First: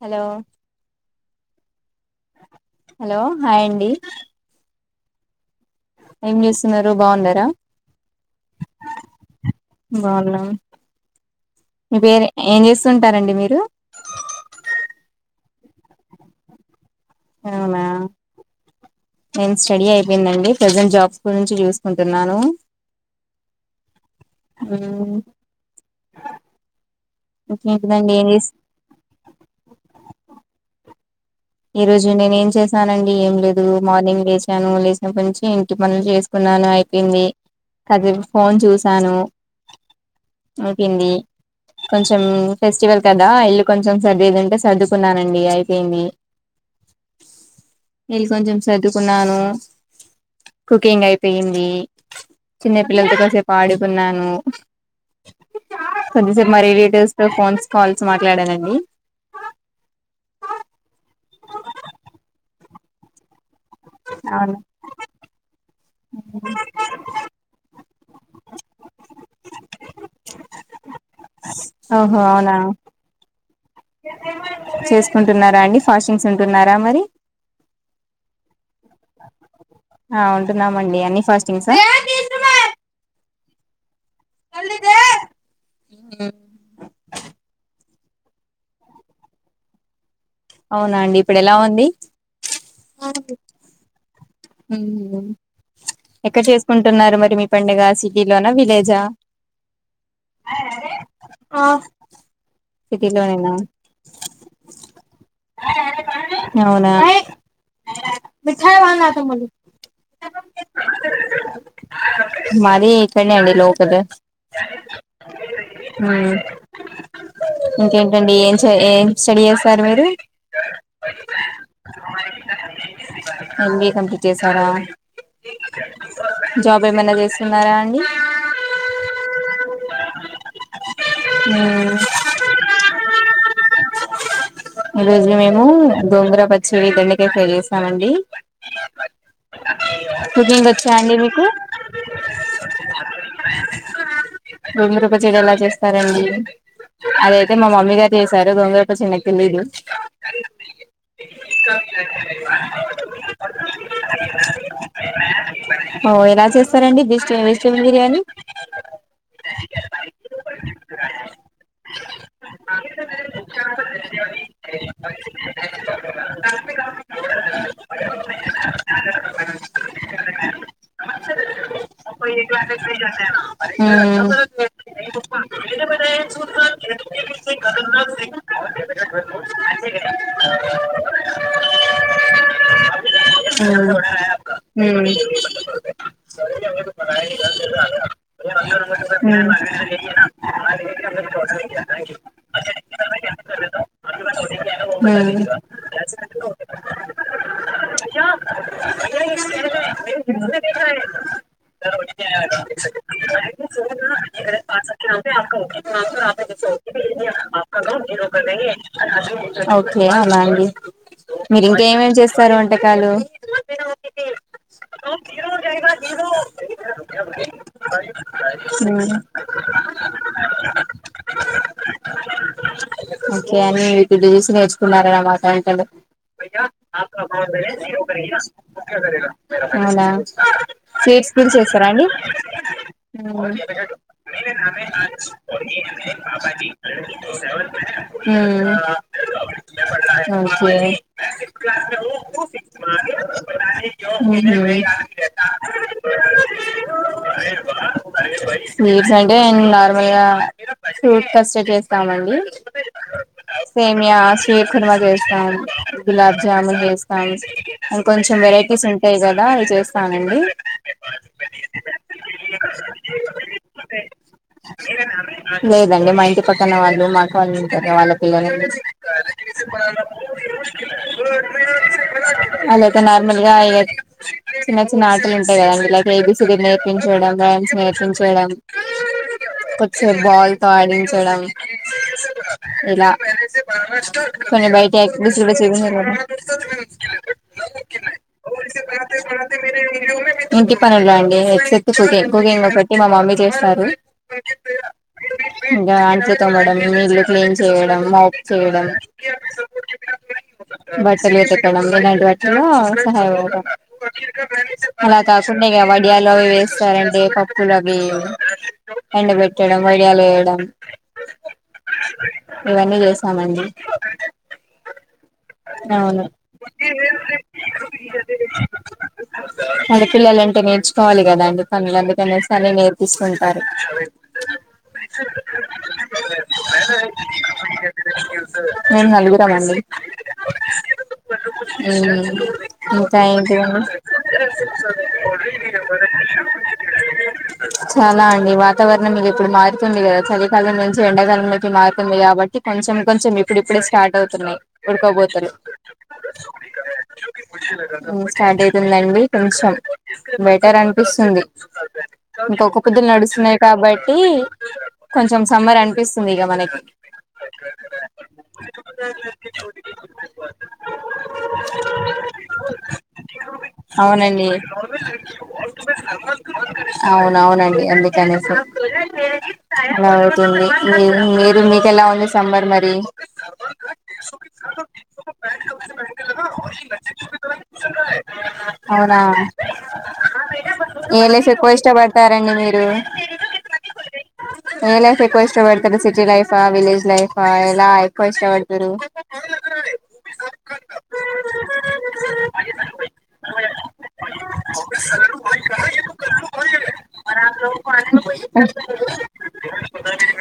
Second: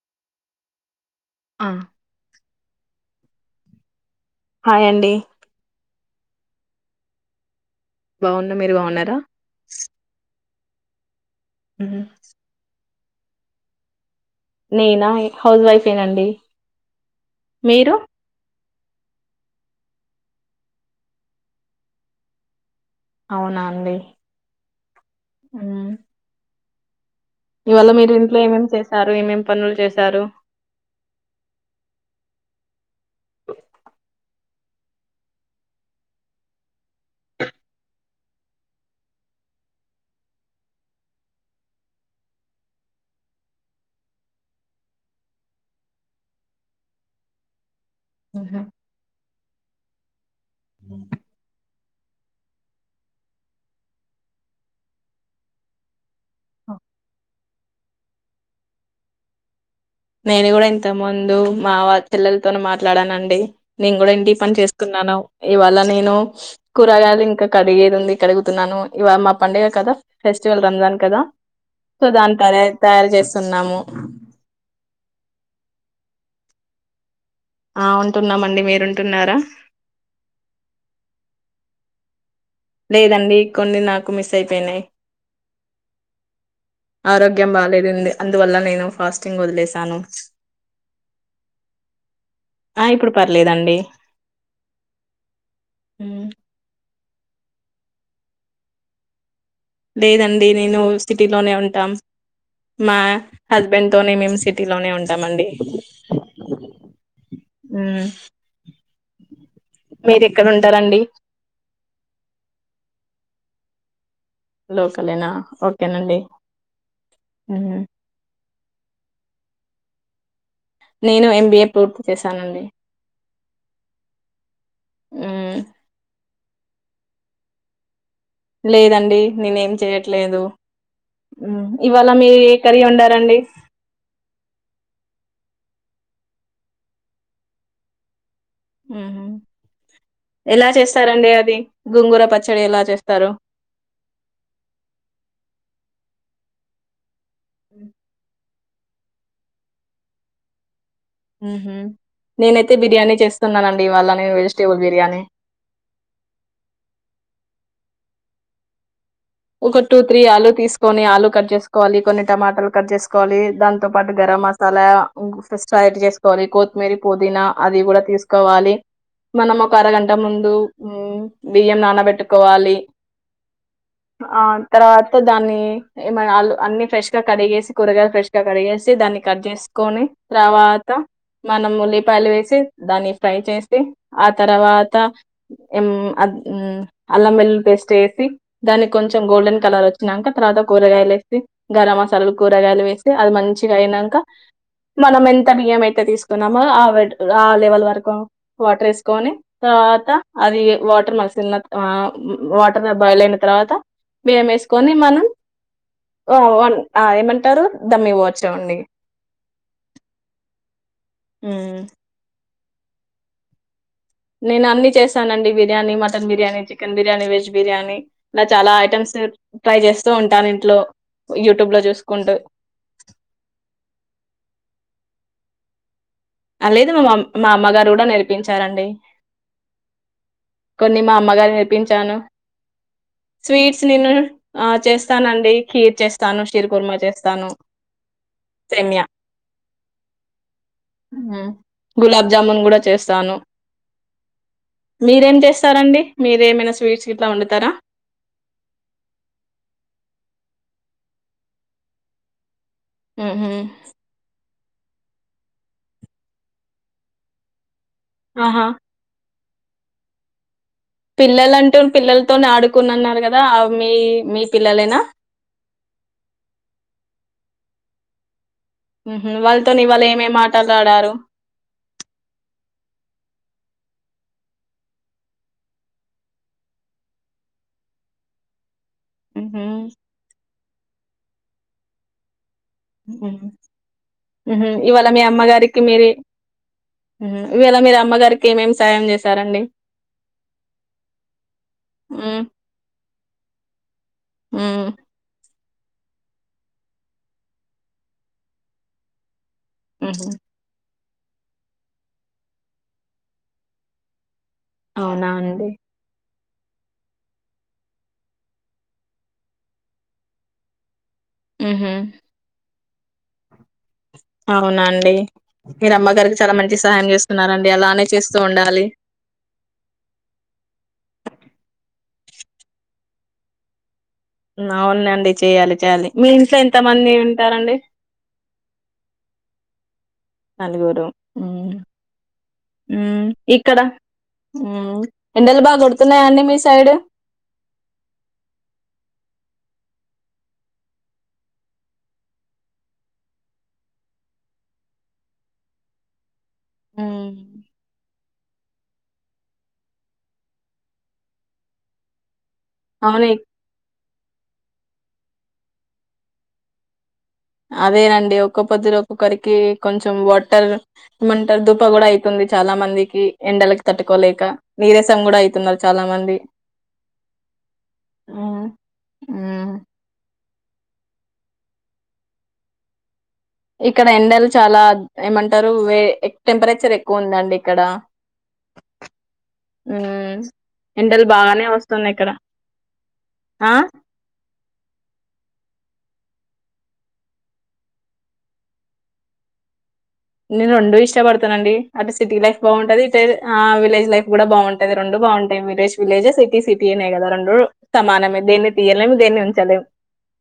Hello ఆ hello, hi అండి. Hi అండి. ఏం చేస్తున్నరు? బాగున్నరా? బాగున్న, మీరు బాగున్నరా? బాగున్నాం మీ పేరు? ఏం చేస్ స్తుంటారండి మీరు? నేనా? ఇ హౌస్ వైఫే నండి. నవునా నేన్ స్సడీ అయిపెయిందండి ప్రెజెంట్ జాబ్స్ గురించి చూసుకుంటున్నాను. అవునా అండి. ఊ హ్మ్. ఇవాళ మీరు ఇంట్లో ఏమేం చేశారు? ఏమేం పనులు చేశారు? ఈ రోజు నేను ఏం చేసానండి, ఏం లేదు మార్నింగ్ లేస్ సా, లేచినప్ప నుంచి ఇంటి పనులు చేసుకున్నాను అయిపోయింది. కాసేపు ఫోన్ చూసాను అయిపోయింది. కొంచెం ఫెస్టివల్ కదా ఇల్లు కొంచెం సర్దిదుంటే సర్దుకున్నానండి అయిపోయింది. నీళ్ కొంచెం హుహు. సద్దుకున్నాను. కుకింగ్ అయిపెయింది. చిన్న పిల్లల్తో కాసేపు ఆడుకున్నాను, కొద్దిసేపు మరి ఓహ్! రిటివ్స్ తో ఫోన్స్ కాల్స్ మాట్లాడానండి. నేను గుడా ఇంత ముందు మా వాళ్ చెల్లెలతోను మాట్లాడానండి. నేంకూడా ఇంటి అవును పన్ చేసుకున్నాను, ఇవాళ నేను కూరగాయలింక కడిగేదివుంది. కడుగుతున్నాను. ఇవా మా పండగ కదా ఫెస్టివల్ రమ్జాన్ కదా, సో ఓహో దాన అవునా తరే తయారు చేస్సున్నాము. చేసుకుంటున్నారా అండి ఫాస్టింగ్స్ ఉంటున్నారా మరి ఆ ఉంటున్నామండి మీరుంటున్నారా. ఫాస్టింగ్ స లేదండి కొన్ని నా కు మిస్ అయ్ పెయ్ నయ్, ఆరోగ్యం బాలేదుంది. అందువల్ల నేను ఫాస్టింగ్ వదిలేశాను. అవునా అండి ఇప్పుడు ఎలా ఉంది. ఆ ఇప్పుడు పర్లేదండి. ఎక్కడ చేసుకుంన్ ంటున్నారు మరి మీ పండగ సిటీలోన, విలేజా లేదండి నేను సిటీలోనే ఉంటాం, మా సిటీలోనేనా హస్బెంన్ తోనే మేము సిటీలోనే ఉంటాం అండి. అవునా హు మరి ఇక్ ఇడ్నె అండి లోకలె లోకలేనా ఓకేనండి. ఉ తే ఏం స్టడీ ఏసారు మీరు నేను ఎంబీఏ పూర్తి చేశానండి. చేసావా జాబ్ ఏమైనా చేస్సున్నారా అండి. లేదండి నేనే ఏం చేయట్లేదు, హుమ్ ఇవాళ మీ ఏ కర్రీ వండారండి. ఉమ్ దొంగర పచ్చడి దెండకాయ ఫై చేస్తామండి ఉహు, ఎలా వచ్చా అండి చేస్సారండి మీకు అది గుంగుర పచ్చడి ఎలా చేస్తారు. గోంగూర అదిఐతే మా మమ్మీ గారు చేసార్. దోగోంగుర పచ్చన్ నాక్ లేలీదు. ఉహుమ్ నేనైతే బిర్యానీ చేస్తా స్తున్నానండి వాళ్ళ నేను వెజిటేబుల్ బిర్యానీ చికెన్ బిర్యానీ ఒక టూ త్రీ ఆలు తీసుకొని ఆలు కట్ చేసుకోవాలి కొన్ని టమాటాలు కట్ చేసుకోవాలి దాంతో పాటు గరం మసాలా స్ట్రేయెట్ చేసుకోవాలి కొత్తిమీర పుదీనా అది కూడా తీసుకో కోవాలి మనం ఒక అరగంట ముందు ఉమ్ బియ్యం నానబెట్టుకోవాలి ఆ తర్వాత దాన్ని అన్ని ఫ్రెష్ గా కరిగేసి కూరగాయలు ఫ్రెష్గా కడిగేసి దాన్ని కట్ చేసుకొని తర్వాత మనం ఉల్లిపాయలు వేసి దాన్ని ఫ్రై చేస్తే ఆ తర్వాత మ్మ్ ఉమ్ ఉమ్ అల్లం వెల్లులి పేస్ట్ వేసి దానికి కొంచెం మ్మ్ గోల్డెన్ కలర్ వచ్చాక తర్వాత కూరగాయలు వేసి గరం మసాలాల కూరగాయలు వేసి అది మంచిగా అయినాక మనం మ్మ్ ఎంత బియ్యం అయితే తీసుకున్నామో ఆ ఆ లెవెల్ వరకు కా వాటర్ వేసుకొని తర్వాత అది వాటర్ మల్సిన్న ఆ ఉమ్ వాటర్ బాయిల్ అయిన తర్వాత బియ్యం వేసుకొని మనం ఆ వన్ ఆ ఏమంటారు దమ్ ఇవ్వచ్చు అండి ఓకే అలా అండి మీరు ఇంక ఉమ్. ఏమేమి చేస్త సరంటే కలు నేను అన్ని చేస్తానండి biryani mutton biryani chicken biryani veg biryani ఇలా చాలా ఉమ్ ఐటమ్స్ ట్రై చేస్తూ ఉంటాను ఇంట్లో యూట్యూబ్ లో చూసుకుంటూ థాయింకాడు ఆ లేదు మామ్ మా అమ్మగారు కూడా నేర్పించారండి అవునా కొన్ని మా స్వీట్స్ కుడా అమ్మగారు చేస్తారా అండి నేర్పించాను ఉమ్ స్వీట్స్ నేను ఆ చేస్తానండి ఖీర్ చేస్తాను షీర్ కుర్మా చేస్తాను సేమ్యా ఓకే ఉమ్ గులాబజాన్ గు డా చెస్థాను మీరేం చేస్తారండి మీరు ఏమైనా స్వీట్స్లా వండుతారా స్వీట్స్ అంటే నార్మల్గా ఫ్రూట్ కస్టర్డ్ చేస్తామండి ఉమ్ ఉ షీర్ ఖుర్మా చేస్తాం గులాబ్ జాముూన్ వేస్తాం ఇంకొంచెం ఆహా వెరైటీస్ ఉంటాయి క దా అది చేస్తానండి పిల్లలంటూ పిల్లలతో ఆడుకునిన్నారు కదా మీ మీ పిల్లలేనా అ వాళ్ళ పిల్లని వాళ్ళతోవాళ ఏమేం మాట్లాలాడారు యితే నార్మల్ గా చిన్న చిన్న ఆటలు ఉంటాయి కదండి like A B C D లు నేర్పించడం రైమ్స్ నేర్పించడం పచ్చే బాల తోడించడం ఇలా కొంచం బయట ఇవాళ మీ అమ్మగారికి మీరు [unintelligible] బ ఇవాళ మీరు అమ్మగారికి ఏమేమి సాయం చేశారండి ఇంటి పని ఉందా అండి ఎత్తి హ్మ్. ప [unintelligible] మా మమ్మీ చేస్తారు హ్మ్ ఇంకా అంట్లుతోమడం ఇల్లు క్లీన్ చేయడం మాబ్ చేయడం ఊహూ బట్టలు ఉతకడం ఇలాంటివ [unintelligible] అలా అవునా కాకుండ అండి ఎవడియాల్ లు అవి వేస్తారండి పప్పులు అవి ఎండ బెట్టడం వడియాలు వేయడం ఊహూ ఇవన్నీ చేశామండి అవునా అండి మీరు అమ్మగారికి చాలా మంచి సహాయం చేస్ ఆడపిల్లలంటే నేర్చుకోవాలి కదా అండి పని వాళ్ళు అందుకనేసి అని నేర్పిస్తుంటారు. అవునండి చేయాలి చేయాలి మీ ఇంట్లో ఎంత మంది ఉంటారండి మేము నలుగురం అండి నలుగురు హ్మ్ హ్మ్ ఇంకా ఏంటి అండి మ్మ్ ఎండలు బాగా కొడుతున్నాయండి మీ సైడ్ చాలా అండి వాతావరణం మీరు ఇప్పుడు మారుతుంది కదా చలికాలం నుంచి ఎండాకాలంలోకి మారుతుంది కాబట్టి కొంచెం కొంచెం ఇప్పుడు ఇప్పుడే స్టార్ట్ అవుతున్నాయి ఉడకబోతలు మ్మ్ హ్మ్ స్టార్ట్ అయితుందండి కొంచెం బెటర్ అనిపిస్తుంది ఇంకొక్క పొద్దు అవును ఇ నడుస్తున్నాయి కాబట్టి కొంచెం సమ్మర్ అనిపిస్తుంది ఇక మనకి అదేనండి ఒక్కో పొద్దురు ఒక్కక్కొరికి కొంచెం వాటర్ మ్ ఇర్ దూప కూడా అయితంది చాలా మందికి ఎండలకి తట్టుకోలేక అవునండి నీరసం కూడా అయితున్నారు చాలా మంది అవునవునండి అందుకనేసి అలా అవుతుంది మీరు మీరు మీకెలా ఉంది సమ్మర్ మరి ఇక్కడ ఎక్ టెంపరేచర్ ఎక్కువ ఉందండి ఇక్కడ అవునా హ్మ్ ఎండలు ఏ లైఫ్ బానే ఎక్కువ వస్తున్నా ఇక్కడ ఇష్టపడతారండి మీరు ఏ లైఫ్ ఎక్కువ ఇష్టపడతారు సిటీ లైఫా విలేజ్ లైఫా ఎలా ఎక్కువ ఇష్టపడతరు నేను రెండు ఇష్టపడతానండి అటు సిటీ లైఫ్ బావుంటాది ఇటె ఆ విలేజ్ లైఫ్ కూడా బావుంటాది రొండు బావుంటాయి విలేజ్ విలేజే సిటీ సిటీ నే కదా రొండు సమానమే దేన్ని తీయ్యలేము దేన్ని ఉంచలేము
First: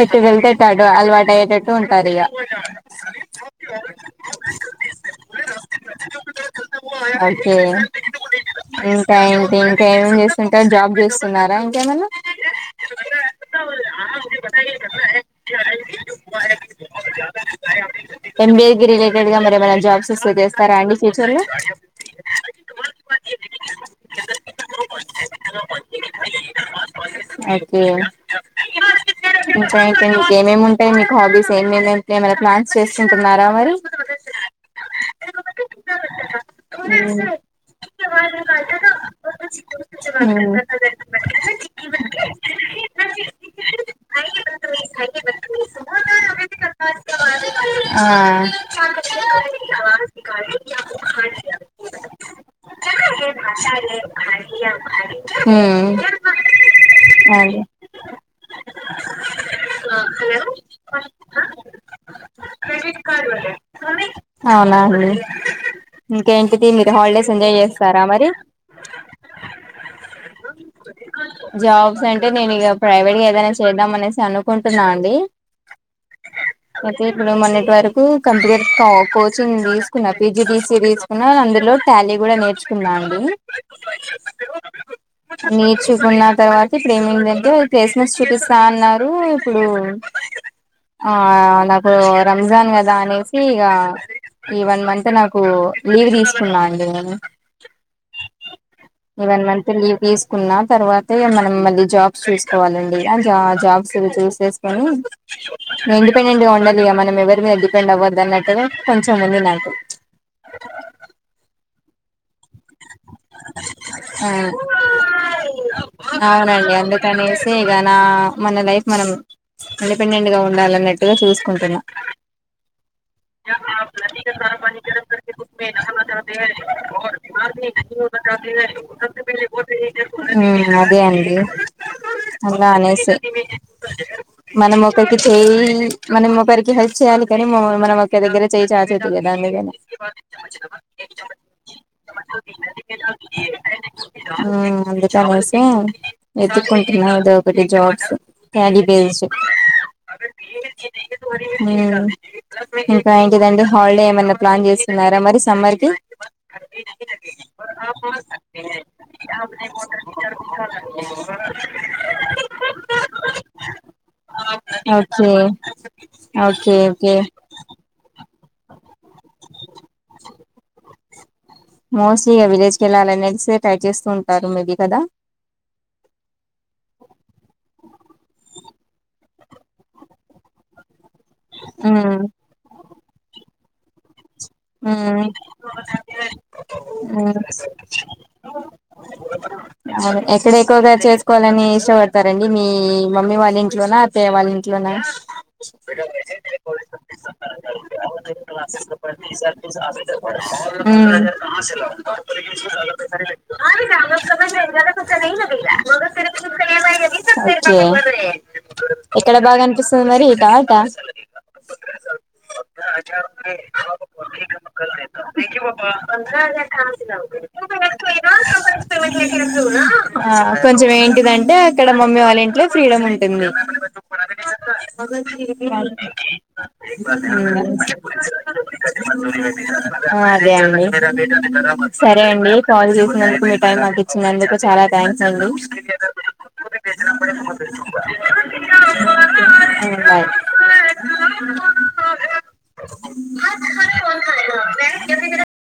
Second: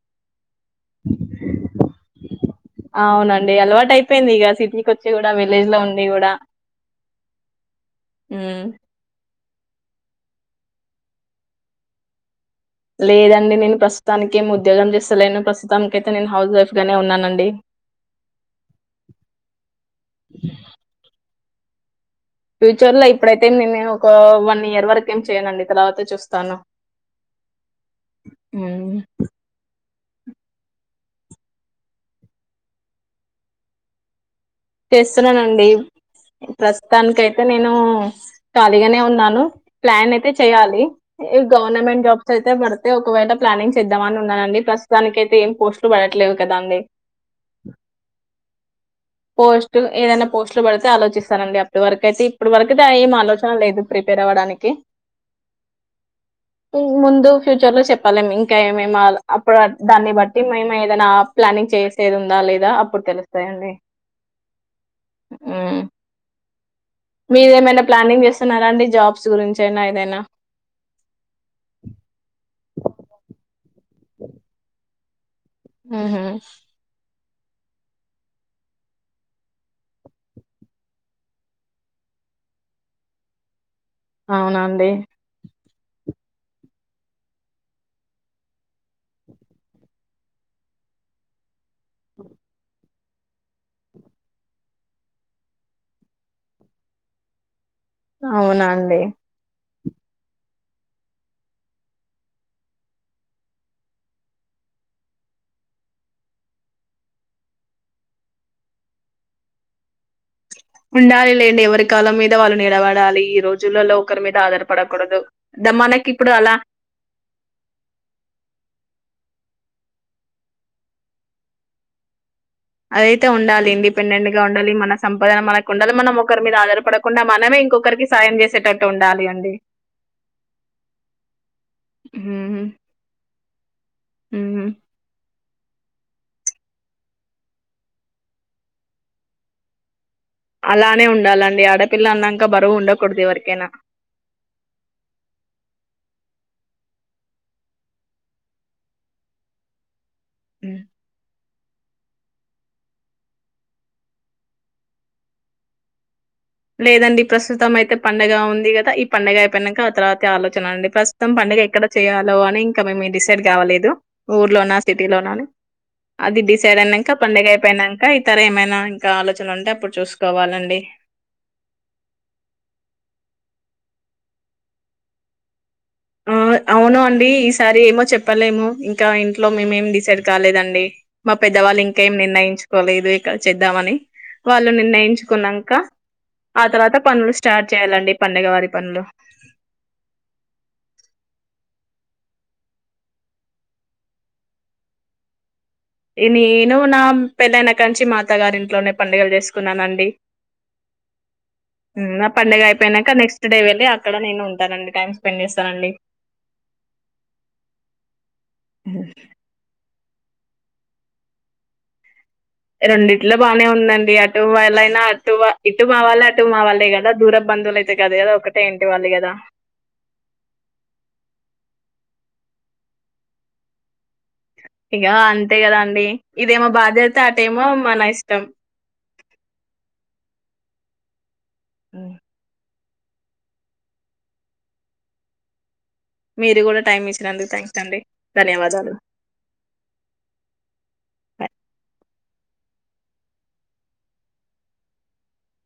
ఎటు వెళ్తే అటు అలవాటు అయ్యేటట్టు ఉంటారు ఇక అవునండి అలవాటు అయిపోయిందిగ సిటీకి వచ్చి కూడా వెల్ ఓకే ఉమ్ ఇంక ఏంటి ఇంకా ఏమేం చేస్తుంటారు జాబ్ చేస్తున్నారా ఇంకేమైనా లేదండి నేను ప్రస్తుతానికి ఏమి ఉద్యోగం చేస్తలేను ప్రస్తుతానికైతే నేను హౌస్ వైఫ్ గానే ఉన్నానండి. ఎంబీఏ కి రిలేటెడ్ గా మరి ఏమైనా జాబ్స్ వస్తే చేస్తారా అండి ఫ్యూచర్ లో ఫ్యూచర్ లో ఇప్పుడైతే నేను ఒక వన్ ఇయర్ వరక ఏం చేయనండి తర్వాత చూస్తాను ఓకే మీకేమేమి ఉంటాయి మీకు హాబీస్ ఏమేమింటాయి ప్లాన్స్ చేస్తుంటున్నారా మరి చేస్తున్నానండి ప్రస్తుతానినికి అయితే నేను ఖాళీగానే ఉన్నాను ప్లాన్ అయితే ఉమ్, చేయాలి గవర్నమెంట్ జాబ్స్ అయితే పడితే ఒకవేళ ప్లానింగ్ చేద్దామని ఉన్నానండి ప్రస్తుతానికి అయితే ఏం పోస్ట్లు పడట్లేవు కదాండి ఆ ఏదైనా పోస్ట్లు పడితే ఆలోచిస్తానండి అప్పటి వరకు అయితే ఇప్పుడు వరకయితే ఏం ఆలోచన లేదు ప్రిపేర్ అవ్వడానికి హ్మ్ ముందు అదే ఫ్యూచర్ లో చెప్పలేం ఇంకా ఏమే అప్పుడు దాన్ని బట్టి మేము ఏదైనా ప్లానింగ్ చేసేది ఉందా లేదా అప్పుడు తెలుస్తాయండి అవునా అండి ఇంకే ఏంటి దీని మీద హాలిడేస్ ఎంజాయ్ మీరేమైనా చేస్తారా ప్లానింగ్ మరి చేస్తున్నారా అండి జాబ్స్ గురించైనా ఏదైనా ప్రైవేట్ గేదన్న చే చేద్దామనేసి అనుకుంటున్నా అండి డి మ్మ్ హ్మ్ ఇప్పుడు మొన్నటి వరకు కంప్యూటర్ క కోచ్ చింగ్ తీసుకున్నా పిజి తీసి తీసుకున్నా అందులో టాలీ కూడా నేర్చుకున్నా అండి అవునా అండి చూకున్న తర్వాత ఇప్పుడు ఏమైందంటే ప్లేస్మెంట్స్ చూపిస్తా అన్నారు ఇప్పుడు ఆ నా ఓ రంజాన్ కద దానేసిగ ఈ వన్ మంత్ నాకు లీవ్ తీసుకున్నా అండి నేను అవునా అండి వన్ మంత్ లీవ్ తీసుకున్నా తర్వాత మనం మళ్ళీ జాబ్స్ చూసుకోవాలండి ఇ జాబ్స్ చూసేసుకొని ఇండిపెండెంట్ గా ఉండాలిగ మనం ఎవరి మీద డిపెండ్ అవ్వద్దన్నట్టుగ కొంచముంది నాకు ఉండాలి లేండి ఎవరి కాలం మీద వాళ్ళు నిలబడాలి ఈ రోజులలో ఒకరి మీద ఆధారపడకూడదు ద మనకి ఇప్పుడు ఆ అలా అవునండి అందుకనేసి ఇగ నా మన లైఫ్ మనం ఇండిపెండెంట్గా ఉండాలన్నట్టుగా చూసుకుంటున్నా అదయితే ఉండాలి ఇండిపెండెంట్ గా ఉండాలి మన సంపదన మనకు ఉండాలి మనం ఒకరి మీద ఆధారపడకుండా మనమే ఇంకో మ్మ్ అదే అండి హ్మ్. అలా అనేసి హ్మ్. మనం ఒకరికి చెయి మనం ఒకరికి హెల్ప్ చేయాలి కాని మ మనం ఒకరి దగ్గర చేయి చాచద్దు కదా అందుకని అలానే ఉండాలండి ఆడపిల్ల అన్నాక బ హ్మ్ అ చమయ సింగ్ వెతుక్కుంటున్నా ఏదో ఒకటి జాబ్స్ క్యడీ బేస్డ్ అ హ్మ్. ఏ మ్మ్ ఇంకా ఏంటిదంటె హాలిడే ఏమైనా ప్లాన్ చేస్తున్నారా మరి సమ్మర్ కి లేదండి ప్రస్తుతం అయితే పంండగ ఉంది కదా ఈ పంండగ అయిపోయానాక ఆ తర్వాతి ఆలోచన ఉంది ప్రస్తుతం పండగ ఎక్కడ చేయయాలో అని ఇంకా మేము డిసైడ్ కావలేదు ఊర్లోనా ఓకే సిటీలోన అది ఓకే డిసైడ్ అయినాక ఓకే పండడుగ అయిపోయినాక ఏమైనా ఇంకా ఆలోచన లుంటే అప్పుడు చూసుకోవాలండి మోస్ విలేజ్ క వెళ్ళాలనేే ట్రై చేస్తూ ఉంటారు మేబి కదా ఆ అవును అండి ఈసారి ఏమో చెప్పలేము ఇంకా ఇంట్లో మేం ఏం డిసైడ్ కాలేదండి మా పెద్దవాళ్ళు ఇంకా ఉమ్ ఏం నిర్ణయించుకోలేదు చేద్దామని వాళ్ళు ఉమ్ నిర్ణయించుకున్నాక ఆ తర్వాత పనులు ఉమ్ స్టార్ట్ చేయ్యాలండి పండుగ వారి పనులు అవును ఎక్కడ ఎక్కువగా చేసుకోవాలని ఇష్టపడతారండి మీ మమ్మీ వాళ్ళ ఇంట్లోనా అత్తియ వాళ్ళ ఇంట్లోనా నేను నా పెళ్ళన కంచి మాత గారి ఇంట్లోనే పండి హ్మ్, నా పండుగ అయిపోయినాక నెక్స్ట్ డే వెళ్ళి అక్కడ నేను ఉంటానండి టైమ్ స్పెండ్ చేస్తానండి ఉ ఇక్కడ బాగానిపిస్తు మరి ఇట ఆట రెండిట్లో బానే ఉందండి అ అటు మా వాళ్ళే కదా దూర బంధువులు అయితే కాదు కదా ఒకటే ఇంటి వాళ్ళు కదా కొంచం ఏంటింటే అక్కడ ఇడ మమ్మీ వాళ్ళ ఇంట్లో ఫ్రీడమ్ ఉంటుంది ఇక అంతే కదా అండి ఇదేమో బాధ్యత అటేమో మన ఇష్టం [unintelligible] ఆహ అదేనండి సరే అండి కాల్వ్ చేసినందుకు మీ టైం అకు ఇచ్చిందిందుకు చాలా థ్యాంక్స్ అండి మీరు కూడా టైమ్ ఇచ్చినండి థ్యాంక్స్ అండి ధన్యవాదాలు ఆ [unintelligible]